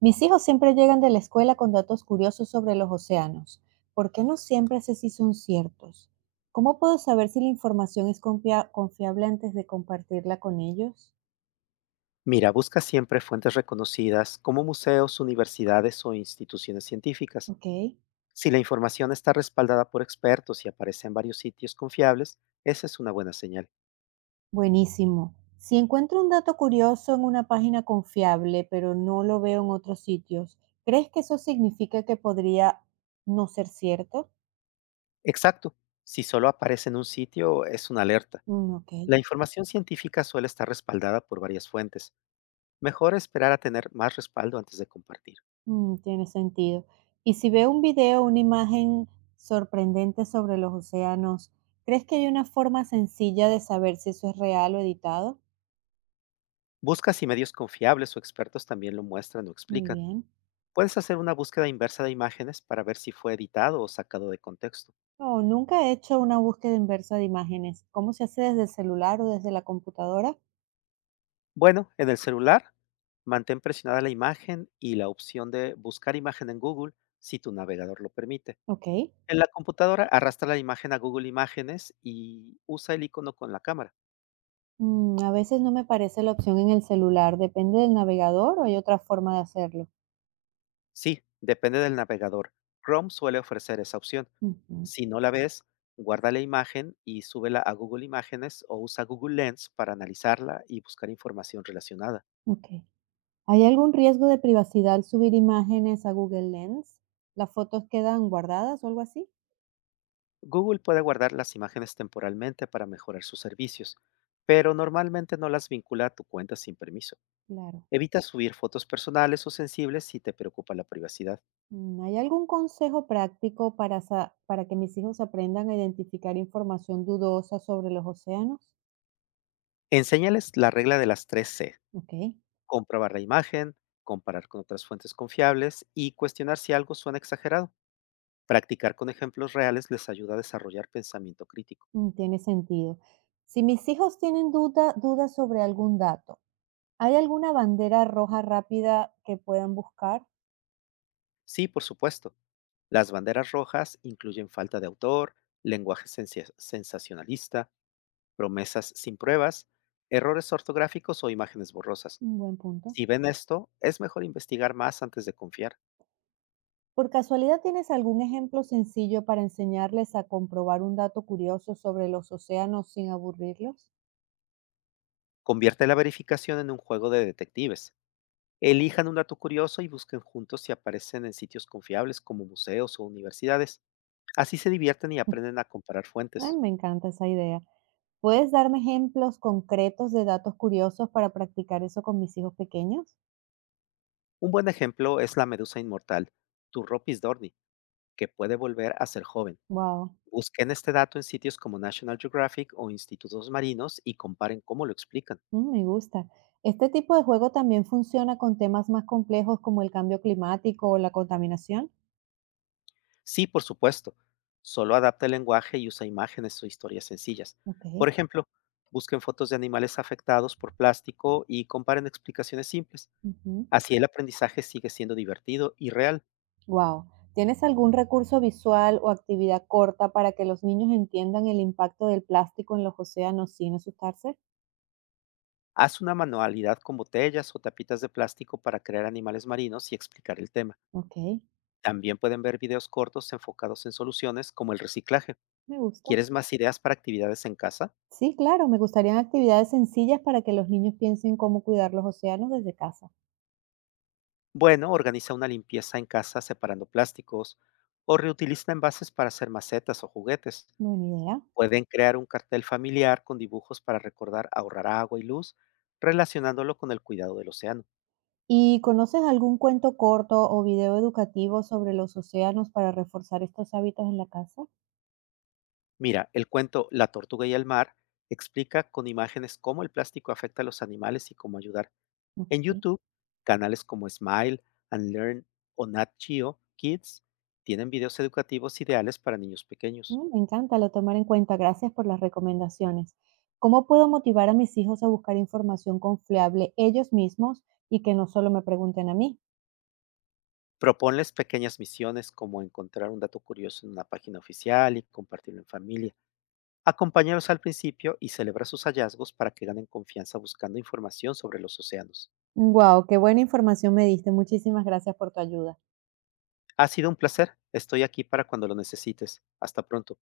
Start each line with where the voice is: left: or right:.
right: Mis hijos siempre llegan de la escuela con datos curiosos sobre los océanos. ¿Por qué no siempre sé si son ciertos? ¿Cómo puedo saber si la información es confiable antes de compartirla con ellos?
left: Mira, busca siempre fuentes reconocidas como museos, universidades o instituciones científicas.
right: Ok,
left: Si la información está respaldada por expertos y aparece en varios sitios confiables, esa es una buena señal.
right: buenísimo. Si encuentro un dato curioso en una página confiable, pero no lo veo en otros sitios, ¿crees que eso significa que podría no ser cierto?
left: Exacto. Si solo aparece en un sitio, es una alerta.
right: Mm, ok.
left: La información científica suele estar respaldada por varias fuentes. Mejor esperar a tener más respaldo antes de compartir.
right: Mm, tiene sentido. Y si veo un video o una imagen sorprendente sobre los océanos, ¿crees que hay una forma sencilla de saber si eso es real o editado?
left: Busca si medios confiables o expertos también lo muestran o
right: Muy
left: explican.
right: bien.
left: Puedes hacer una búsqueda inversa de imágenes para ver si fue editado o sacado de contexto.
right: No, nunca he hecho una búsqueda inversa de imágenes. ¿Cómo se hace desde el celular o desde la computadora?
left: Bueno, en el celular, mantén presionada la imagen y la opción de buscar imagen en Google si tu navegador lo permite.
right: Ok.
left: En la computadora, arrastra la imagen a Google Imágenes y usa el icono con la cámara.
right: Mm, a veces no me parece la opción en el celular. ¿Depende del navegador o hay otra forma de hacerlo?
left: Sí, depende del navegador. Chrome suele ofrecer esa opción.
right: Ujú.
left: Si no la ves, guarda la imagen y súbela a Google Imágenes o usa Google Lens para analizarla y buscar información relacionada.
right: Ok. ¿Hay algún riesgo de privacidad al subir imágenes a Google Lens? ¿Las fotos quedan guardadas o algo así?
left: Google puede guardar las imágenes temporalmente para mejorar sus servicios, pero normalmente no las vincula a tu cuenta sin permiso.
right: Claro.
left: Evita subir fotos personales o sensibles si te preocupa la privacidad.
right: Mm, ¿hay algún consejo práctico para, para que mis hijos aprendan a identificar información dudosa sobre los océanos?
left: Enséñales la regla de las tres c.
right: Ok,
left: Comprobar la imagen, comparar con otras fuentes confiables y cuestionar si algo suena exagerado. Practicar con ejemplos reales les ayuda a desarrollar pensamiento crítico.
right: mm, tiene sentido. Si mis hijos tienen dudas sobre algún dato, ¿hay alguna bandera roja rápida que puedan buscar?
left: Sí, por supuesto. Las banderas rojas incluyen falta de autor, lenguaje sensacionalista, promesas sin pruebas, errores ortográficos o imágenes borrosas.
right: Un buen punto.
left: Si ven esto, es mejor investigar más antes de confiar.
right: ¿Por casualidad tienes algún ejemplo sencillo para enseñarles a comprobar un dato curioso sobre los océanos sin aburrirlos?
left: Convierte la verificación en un juego de detectives. Elijan un dato curioso y busquen juntos si aparecen en sitios confiables como museos o universidades. Así se divierten y aprenden a comparar
right: Ay,
left: fuentes.
right: me encanta esa idea. ¿Puedes darme ejemplos concretos de datos curiosos para practicar eso con mis hijos pequeños?
left: Un buen ejemplo es la medusa inmortal, Turropis dorni, que puede volver a ser joven.
right: Wow,
left: Busquen este dato en sitios como National Geographic o institutos marinos y comparen cómo lo explican.
right: mm, me gusta. ¿Este tipo de juego también funciona con temas más complejos como el cambio climático o la contaminación?
left: Sí, por supuesto. Solo adapta el lenguaje y usa imágenes o historias sencillas.
right: Ok.
left: Por ejemplo, busquen fotos de animales afectados por plástico y comparen explicaciones simples. Así el aprendizaje sigue siendo divertido y real.
right: Wow. ¿Tienes algún recurso visual o actividad corta para que los niños entiendan el impacto del plástico en los océanos sin asustarse?
left: Haz una manualidad con botellas o tapitas de plástico para crear animales marinos y explicar el tema.
right: Ok,
left: También pueden ver videos cortos enfocados en soluciones como el reciclaje.
right: me gusta.
left: ¿Quieres más ideas para actividades en casa?
right: Sí, claro, me gustarían actividades sencillas para que los niños piensen cómo cuidar los océanos desde casa.
left: Bueno, organiza una limpieza en casa separando plásticos o reutiliza envases para hacer macetas o juguetes.
right: Buena idea.
left: Pueden crear un cartel familiar con dibujos para recordar ahorrar agua y luz, relacionándolo con el cuidado del océano.
right: ¿Y conoces algún cuento corto o video educativo sobre los océanos para reforzar estos hábitos en la casa?
left: Mira, el cuento La tortuga y el mar explica con imágenes cómo el plástico afecta a los animales y cómo ayudar. En
right: Ok.
left: YouTube, canales como Smile, Unlearn o Nat Geo Kids tienen videos educativos ideales para niños pequeños.
right: Mm, me encanta, lo tomar en cuenta. Gracias por las recomendaciones. ¿Cómo puedo motivar a mis hijos a buscar información confiable ellos mismos y que no solo me pregunten a mí?
left: Proponles pequeñas misiones como encontrar un dato curioso en una página oficial y compartirlo en familia. Acompáñalos al principio y celebra sus hallazgos para que ganen confianza buscando información sobre los océanos.
right: Wow, qué buena información me diste. Muchísimas gracias por tu ayuda.
left: Ha sido un placer. Estoy aquí para cuando lo necesites. Hasta pronto.